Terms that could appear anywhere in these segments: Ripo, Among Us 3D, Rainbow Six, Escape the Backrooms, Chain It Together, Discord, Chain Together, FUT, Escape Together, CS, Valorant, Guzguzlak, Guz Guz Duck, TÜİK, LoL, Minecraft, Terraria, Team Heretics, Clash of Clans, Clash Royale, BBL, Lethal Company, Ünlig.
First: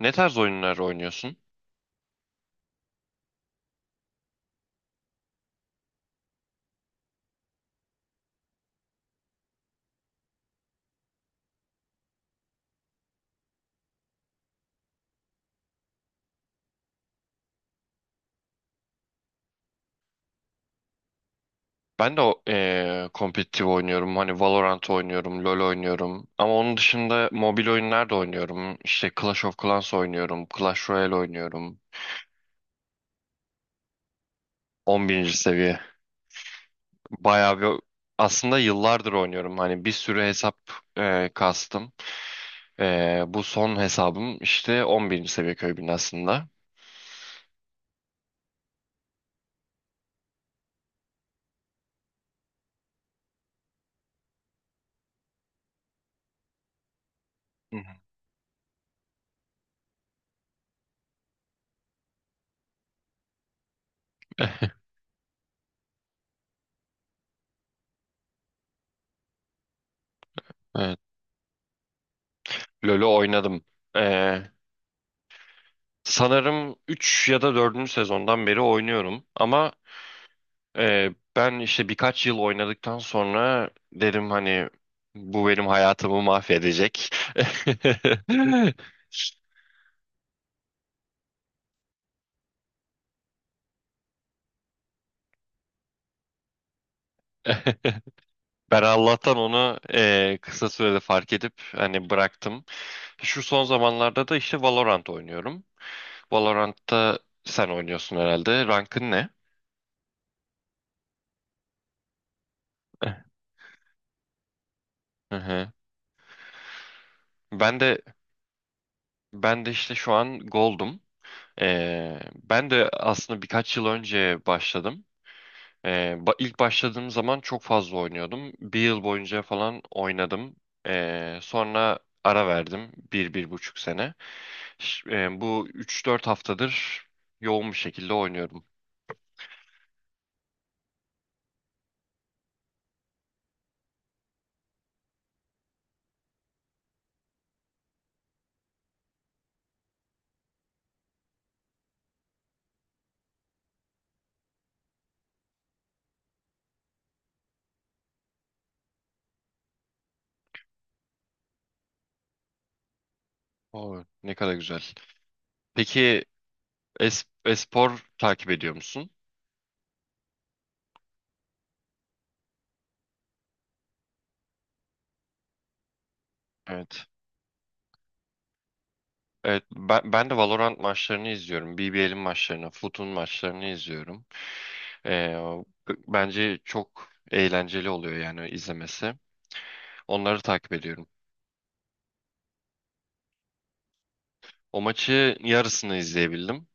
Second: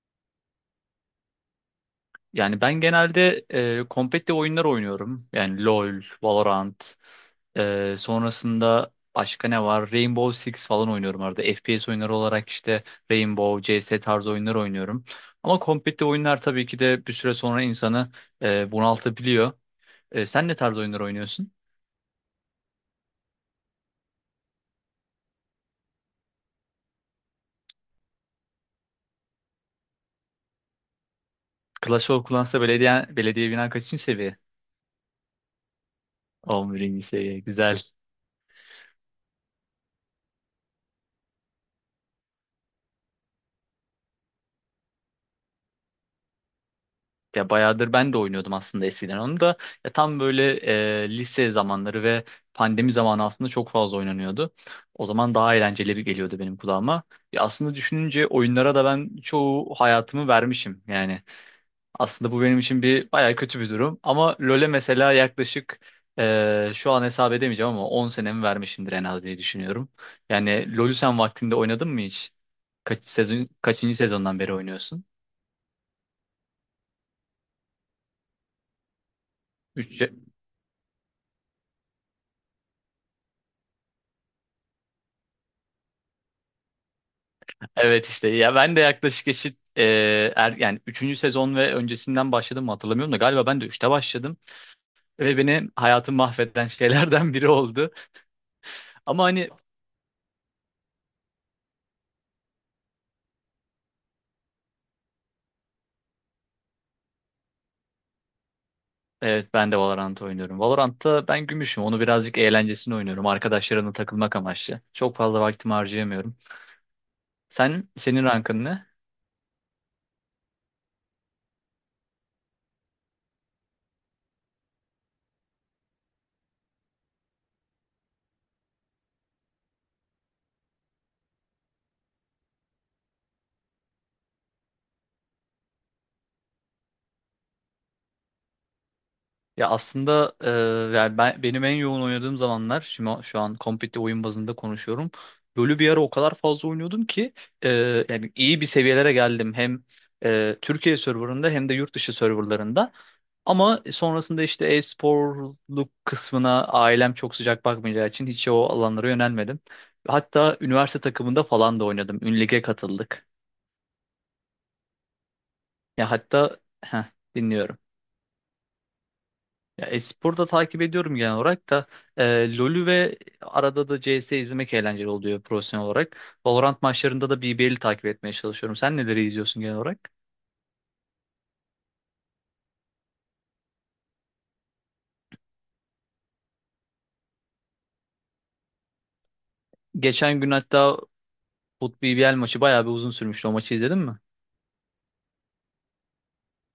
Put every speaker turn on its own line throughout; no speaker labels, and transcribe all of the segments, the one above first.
Ne tarz oyunlar oynuyorsun?
Yani ben genelde kompetitif oyunlar oynuyorum. Yani LoL, Valorant, sonrasında başka ne var? Rainbow Six falan oynuyorum arada. FPS oyunları olarak işte Rainbow, CS tarzı oyunlar oynuyorum. Ama kompetitif oyunlar tabii ki de bir süre sonra insanı bunaltabiliyor. Sen ne tarz oyunlar oynuyorsun?
Ben de kompetitif oynuyorum. Hani Valorant oynuyorum, LoL oynuyorum. Ama onun dışında mobil oyunlar da oynuyorum. İşte Clash of Clans oynuyorum, Clash Royale oynuyorum.
Clash of Clans'ta belediye binan kaçıncı seviye?
11. seviye.
11. seviye.
Bayağı bir,
Güzel.
aslında yıllardır oynuyorum. Hani bir sürü hesap kastım. Bu son hesabım işte 11. seviye köy binasında.
Ya bayağıdır ben de oynuyordum aslında eskiden onu da. Ya tam böyle lise zamanları ve pandemi zamanı aslında çok fazla oynanıyordu. O zaman daha eğlenceli bir geliyordu benim kulağıma. Ya aslında
Hı hı.
düşününce oyunlara da ben çoğu hayatımı vermişim yani. Aslında bu benim için bir bayağı kötü bir durum. Ama LoL'e mesela yaklaşık şu an hesap edemeyeceğim ama 10 senemi vermişimdir en az diye düşünüyorum. Yani LoL'ü
Evet.
sen vaktinde oynadın mı hiç?
LoL'ü
Kaç sezon,
oynadım.
kaçıncı sezondan
Ee,
beri oynuyorsun?
Sanırım 3 ya da dördüncü sezondan beri oynuyorum. Ama
Üç.
Ben işte birkaç yıl oynadıktan sonra dedim hani bu benim hayatımı mahvedecek.
Evet işte ya ben de yaklaşık eşit yani üçüncü sezon ve öncesinden başladım mı hatırlamıyorum da galiba ben de üçte başladım ve beni hayatım mahveden şeylerden biri oldu.
Ben
Ama
Allah'tan
hani.
onu kısa sürede fark edip hani bıraktım. Şu son zamanlarda da işte Valorant oynuyorum. Valorant'ta sen oynuyorsun herhalde. Rankın ne?
Evet, ben de Valorant oynuyorum. Valorant'ta ben gümüşüm. Onu birazcık eğlencesine
Eh,
oynuyorum. Arkadaşlarımla takılmak amaçlı. Çok
Hı
fazla
hı.
vaktimi harcayamıyorum.
Ben
Sen
de
senin rankın ne?
ben de işte şu an Gold'um. Ben de aslında birkaç yıl önce başladım. İlk başladığım zaman çok fazla oynuyordum. Bir yıl boyunca falan oynadım. Sonra ara verdim. Bir, bir buçuk sene. Bu 3-4 haftadır yoğun bir şekilde oynuyorum.
Ya aslında yani benim en yoğun oynadığım zamanlar şimdi şu an kompetitif oyun bazında konuşuyorum. LoL'ü bir ara o kadar fazla oynuyordum ki yani iyi bir seviyelere geldim hem Türkiye serverında hem de yurt dışı serverlarında. Ama sonrasında işte e-sporluk kısmına ailem çok sıcak bakmayacağı için hiç o alanlara yönelmedim. Hatta üniversite takımında falan da oynadım. Ünlig'e katıldık.
Oo, ne kadar güzel.
Ya
Peki
hatta heh, dinliyorum.
espor takip ediyor musun?
Ya e-sporu da takip ediyorum genel olarak da LoL'ü ve arada da CS izlemek eğlenceli oluyor profesyonel olarak. Valorant
Evet.
maçlarında da BBL'i takip etmeye çalışıyorum. Sen neleri izliyorsun
Evet,
genel olarak?
ben de Valorant maçlarını izliyorum. BBL'in maçlarını, FUT'un maçlarını izliyorum. Ee, Bence çok eğlenceli oluyor yani izlemesi. Onları
Geçen gün
takip
hatta
ediyorum.
FUT BBL maçı bayağı bir uzun sürmüştü. O maçı izledin mi?
O maçı yarısını izleyebildim.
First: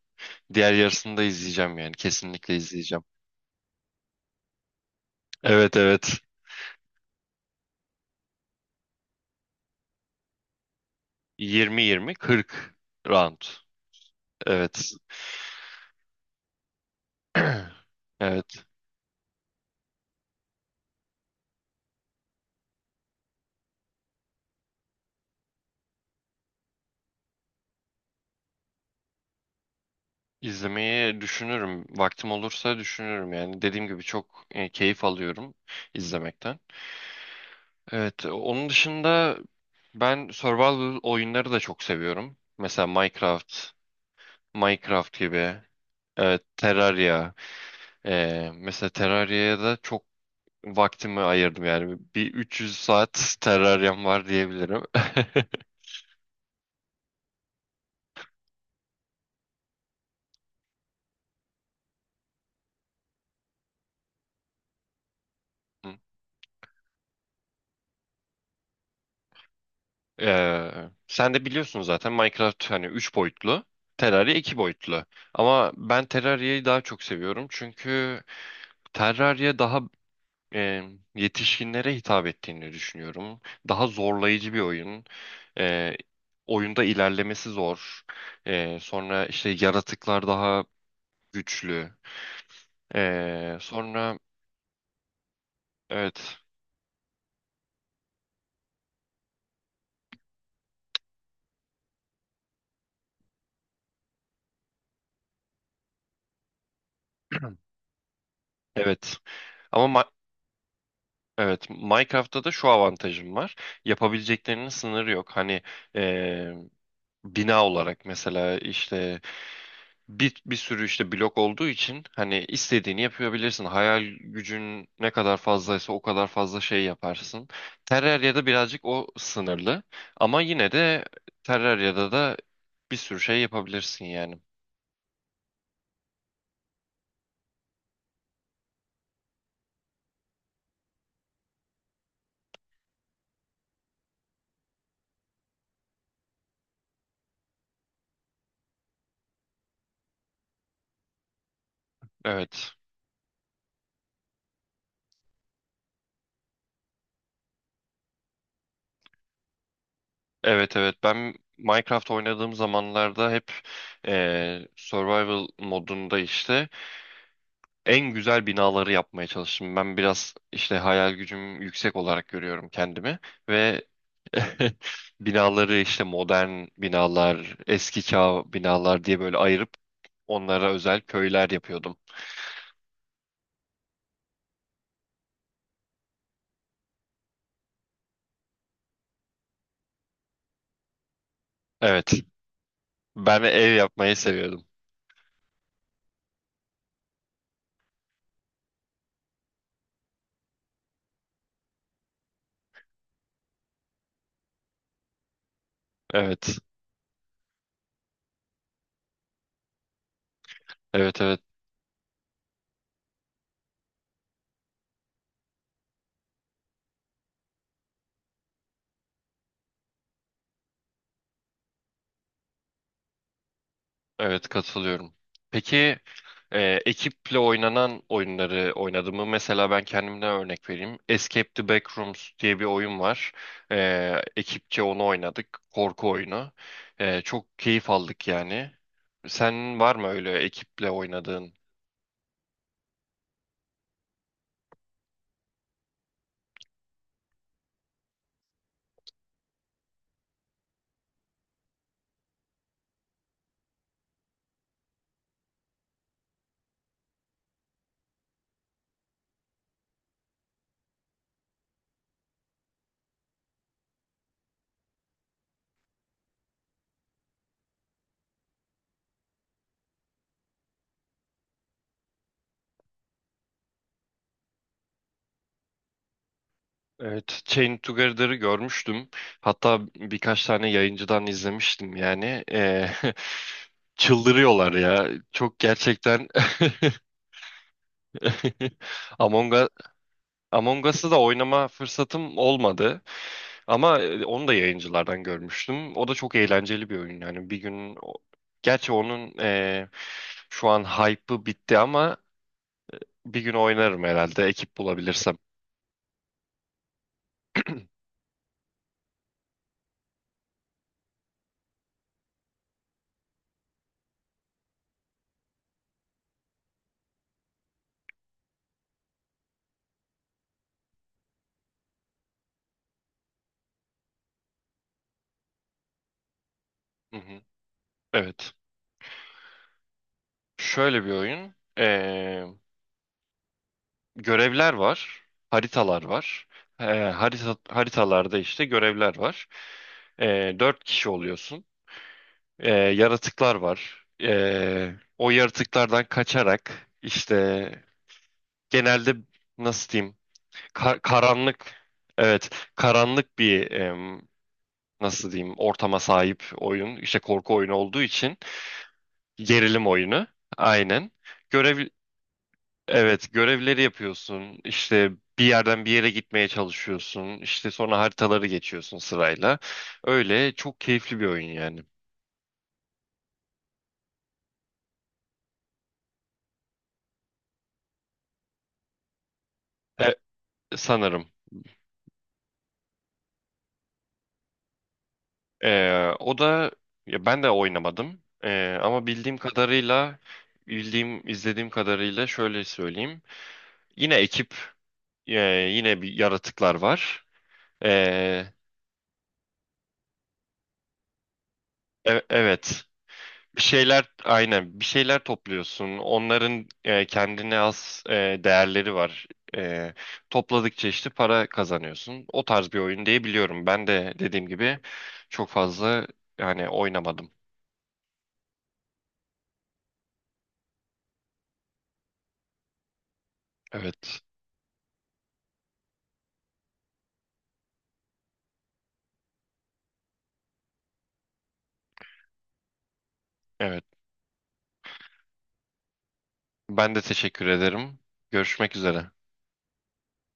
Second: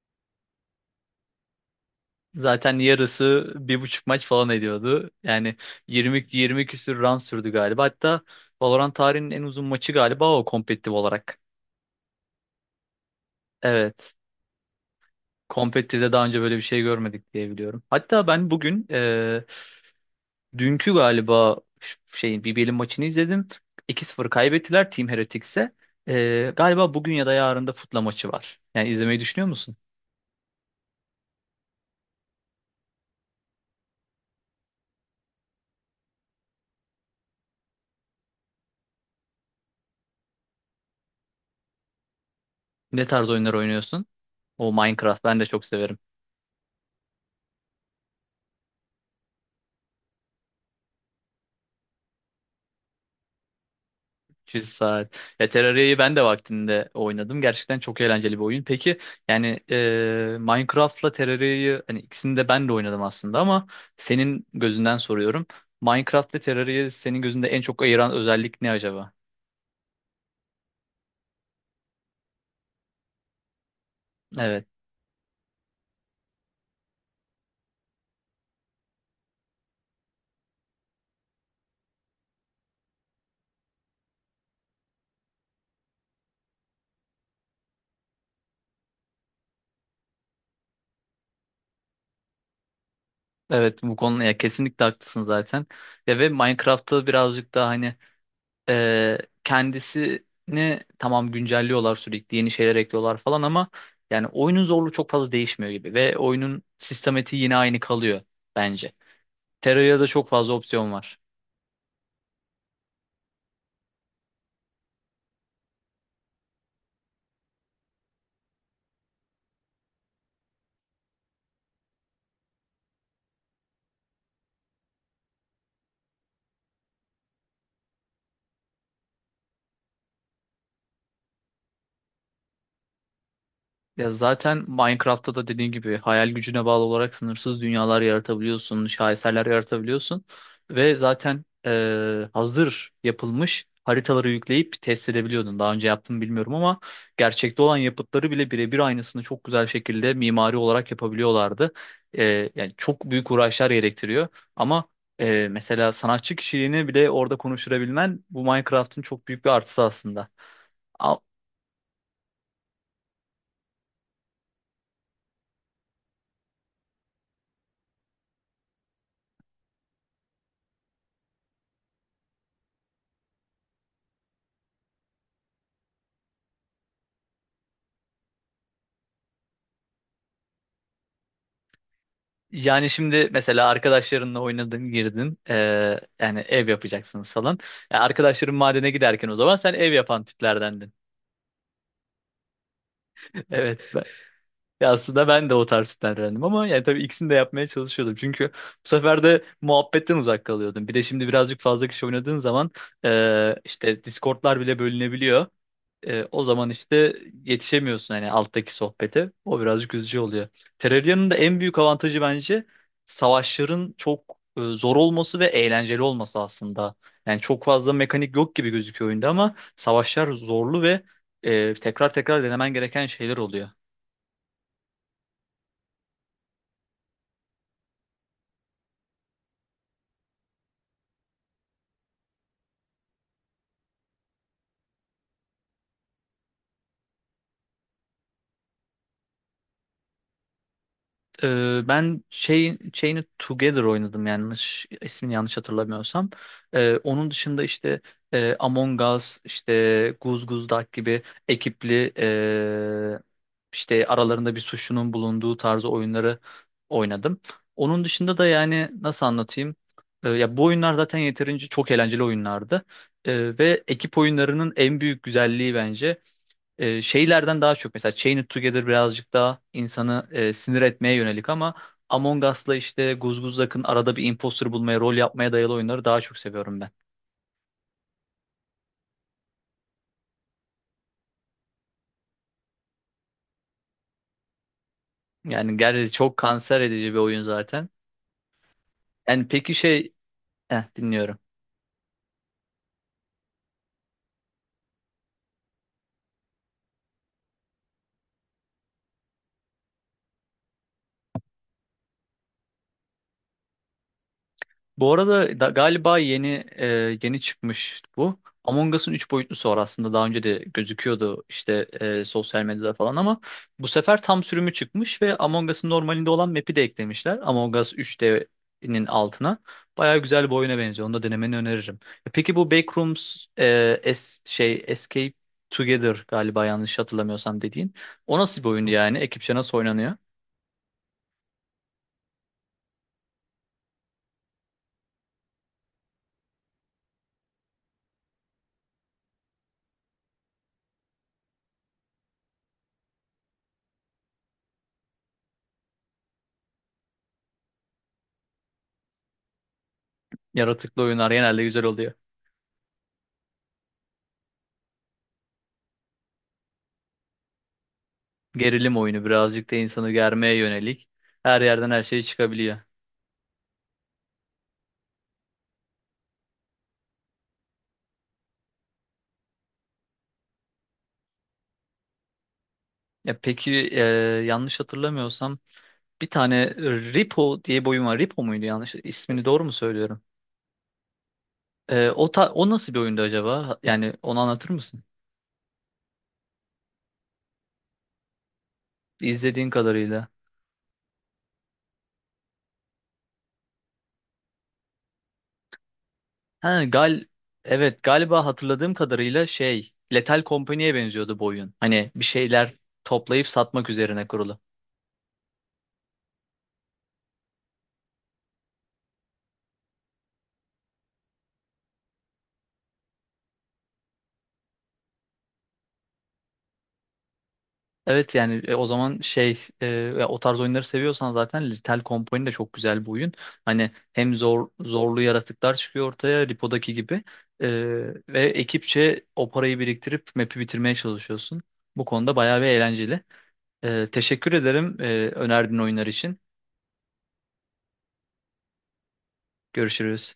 Diğer yarısını da izleyeceğim yani. Kesinlikle
Zaten
izleyeceğim.
yarısı bir buçuk maç falan ediyordu. Yani
Evet, evet.
20 20 küsür round sürdü galiba. Hatta Valorant tarihinin en uzun maçı galiba o kompetitif olarak.
20-20, 40 round.
Evet.
Evet.
Kompetitif'te daha önce böyle bir şey görmedik diye biliyorum. Hatta ben
Evet.
bugün, dünkü galiba şeyin BBL'in maçını izledim. 2-0 kaybettiler Team Heretics'e. Galiba bugün ya da yarın da Foot'la maçı var. Yani izlemeyi düşünüyor musun?
İzlemeyi düşünürüm. Vaktim olursa düşünürüm yani. Dediğim gibi çok keyif alıyorum izlemekten. Evet. Onun dışında ben survival oyunları da çok seviyorum. Mesela
Ne tarz oyunlar
Minecraft,
oynuyorsun? O
Minecraft
Minecraft ben de
gibi.
çok severim.
Evet, Terraria. Mesela Terraria'ya da çok vaktimi ayırdım yani. Bir 300 saat Terraria'm var
100
diyebilirim.
saat. Ya Terraria'yı ben de vaktinde oynadım. Gerçekten çok eğlenceli bir oyun. Peki yani Minecraft'la Terraria'yı hani ikisini de ben de oynadım aslında ama senin gözünden soruyorum. Minecraft ve Terraria'yı senin gözünde en çok ayıran özellik ne acaba?
Ee, Sen de biliyorsun zaten Minecraft hani 3 boyutlu, Terraria iki
Evet.
boyutlu. Ama ben Terraria'yı daha çok seviyorum çünkü Terraria daha e, yetişkinlere hitap ettiğini düşünüyorum. Daha zorlayıcı bir oyun. Ee, Oyunda ilerlemesi zor. Sonra işte yaratıklar daha güçlü.
Evet, bu
Sonra
konuda ya kesinlikle haklısın zaten. Ya ve
evet,
Minecraft'ta birazcık daha hani e, kendisini tamam güncelliyorlar, sürekli yeni şeyler ekliyorlar falan ama yani oyunun zorluğu çok fazla değişmiyor gibi ve oyunun sistematiği yine aynı kalıyor bence.
evet. Ama Ma-
Terraria'da çok fazla opsiyon var.
Evet, Minecraft'ta da şu avantajım var. Yapabileceklerinin sınırı yok. Hani eee, bina olarak mesela işte bir sürü işte blok olduğu için hani istediğini yapabilirsin. Hayal gücün ne kadar fazlaysa o kadar fazla şey yaparsın. Terraria'da birazcık o sınırlı. Ama yine de Terraria'da da bir sürü şey yapabilirsin
Ya
yani.
zaten Minecraft'ta da dediğin gibi hayal gücüne bağlı olarak sınırsız dünyalar yaratabiliyorsun, şaheserler yaratabiliyorsun ve zaten hazır yapılmış haritaları yükleyip test edebiliyordun. Daha önce yaptım bilmiyorum ama gerçekte olan yapıtları bile birebir aynısını çok güzel şekilde mimari olarak yapabiliyorlardı. Yani
Evet.
çok büyük uğraşlar gerektiriyor ama mesela sanatçı kişiliğini bile orada konuşturabilmen bu Minecraft'ın çok büyük bir artısı aslında.
Evet, evet, ben Minecraft oynadığım zamanlarda hep survival modunda işte en güzel binaları yapmaya çalıştım. Ben biraz işte hayal gücüm yüksek olarak görüyorum kendimi ve binaları işte modern binalar, eski çağ binalar diye böyle ayırıp onlara özel köyler yapıyordum.
Yani şimdi mesela arkadaşlarınla oynadın, girdin. Yani ev yapacaksınız falan. Yani arkadaşların madene giderken o zaman sen ev yapan tiplerdendin.
Evet. Ben ev
Evet.
yapmayı seviyordum.
Ya aslında ben de o tarz tiplerdendim ama yani tabii ikisini de yapmaya çalışıyordum. Çünkü bu sefer de muhabbetten uzak kalıyordum. Bir de şimdi birazcık fazla kişi oynadığın zaman işte Discord'lar bile bölünebiliyor. O
Evet.
zaman işte yetişemiyorsun hani alttaki sohbete. O birazcık üzücü oluyor.
Evet,
Terraria'nın da
evet.
en büyük avantajı bence savaşların çok zor olması ve eğlenceli olması aslında. Yani çok fazla mekanik yok gibi gözüküyor oyunda ama savaşlar zorlu ve tekrar tekrar denemen gereken şeyler oluyor.
Evet, katılıyorum. Peki, e, ekiple oynanan oyunları oynadım mı? Mesela ben kendimden örnek vereyim. Escape the Backrooms diye bir oyun var. Ekipçe onu oynadık. Korku oyunu. Çok keyif aldık yani. Sen var mı öyle ekiple oynadığın?
Ben şeyini Together oynadım, yanlış hatırlamıyorsam. Onun dışında işte Among Us, işte Guz Guz Duck gibi ekipli, işte aralarında bir suçlunun bulunduğu tarzı oyunları oynadım. Onun dışında da yani nasıl anlatayım? Ya bu oyunlar zaten yeterince çok eğlenceli oyunlardı. Ve ekip oyunlarının en büyük güzelliği bence şeylerden daha çok, mesela Chain It Together birazcık daha insanı sinir etmeye yönelik ama Among Us'la işte Guzguzlak'ın arada bir imposter bulmaya, rol yapmaya dayalı oyunları daha çok seviyorum ben.
Evet, Chain Together'ı görmüştüm. Hatta birkaç tane yayıncıdan izlemiştim yani. Çıldırıyorlar ya. Çok
Yani gerçi
gerçekten.
çok kanser edici bir oyun zaten. Yani
Among
peki şey...
Among Us'ı da
Dinliyorum.
oynama fırsatım olmadı ama onu da yayıncılardan görmüştüm. O da çok eğlenceli bir oyun yani. Bir gün gerçi onun şu an hype'ı bitti ama bir gün oynarım herhalde ekip
Bu
bulabilirsem.
arada da, galiba e, yeni çıkmış bu. Among Us'ın 3 boyutlusu var aslında, daha önce de gözüküyordu işte sosyal medyada falan ama bu sefer tam sürümü çıkmış ve Among Us'ın normalinde olan map'i de eklemişler. Among Us 3D'nin altına. Baya güzel bir oyuna benziyor. Onu da denemeni öneririm. Peki bu Backrooms, e, es, şey Escape Together galiba, yanlış
Hı hı.
hatırlamıyorsam, dediğin. O
Evet.
nasıl bir oyun yani? Ekipçe nasıl oynanıyor?
Şöyle bir oyun. Görevler var, haritalar var. Haritalarda işte görevler var. Dört kişi oluyorsun. Yaratıklar var. O yaratıklardan kaçarak işte, genelde, nasıl diyeyim,
Yaratıklı oyunlar genelde
karanlık,
güzel.
evet, karanlık bir, nasıl diyeyim, ortama sahip oyun işte, korku oyunu olduğu için.
Gerilim oyunu birazcık da
Gerilim
insanı
oyunu,
germeye yönelik.
aynen.
Her
görev
yerden her şey çıkabiliyor.
Evet, görevleri yapıyorsun. İşte bir yerden bir yere gitmeye çalışıyorsun. İşte sonra haritaları geçiyorsun sırayla. Öyle çok keyifli bir oyun yani.
Ya peki yanlış hatırlamıyorsam bir tane Ripo diye bir oyun var. Ripo muydu yanlış? İsmini doğru mu
E,
söylüyorum?
Sanırım.
O nasıl bir oyundu acaba? Yani onu anlatır mısın?
O da, ya ben de oynamadım. Ama
İzlediğin kadarıyla.
bildiğim izlediğim kadarıyla şöyle söyleyeyim. Yine ekip e, Yine, bir yaratıklar
Ha,
var.
evet,
E,
galiba hatırladığım kadarıyla şey Lethal Company'ye benziyordu bu oyun. Hani bir şeyler
evet.
toplayıp
Bir
satmak
şeyler,
üzerine kurulu.
aynen, bir şeyler topluyorsun. Onların kendine has değerleri var. E, Topladıkça işte para kazanıyorsun. O tarz bir oyun diye biliyorum. Ben de dediğim gibi çok fazla yani oynamadım.
Evet yani o zaman ya o tarz oyunları seviyorsan zaten Lethal Company de çok güzel bir oyun. Hani
Evet.
hem zorlu yaratıklar çıkıyor ortaya Lipo'daki gibi. E, Ve ekipçe o parayı biriktirip map'i bitirmeye çalışıyorsun. Bu konuda bayağı bir eğlenceli.
Evet.
Teşekkür ederim önerdiğin oyunlar için.
Ben de teşekkür ederim. Görüşmek üzere.
Görüşürüz.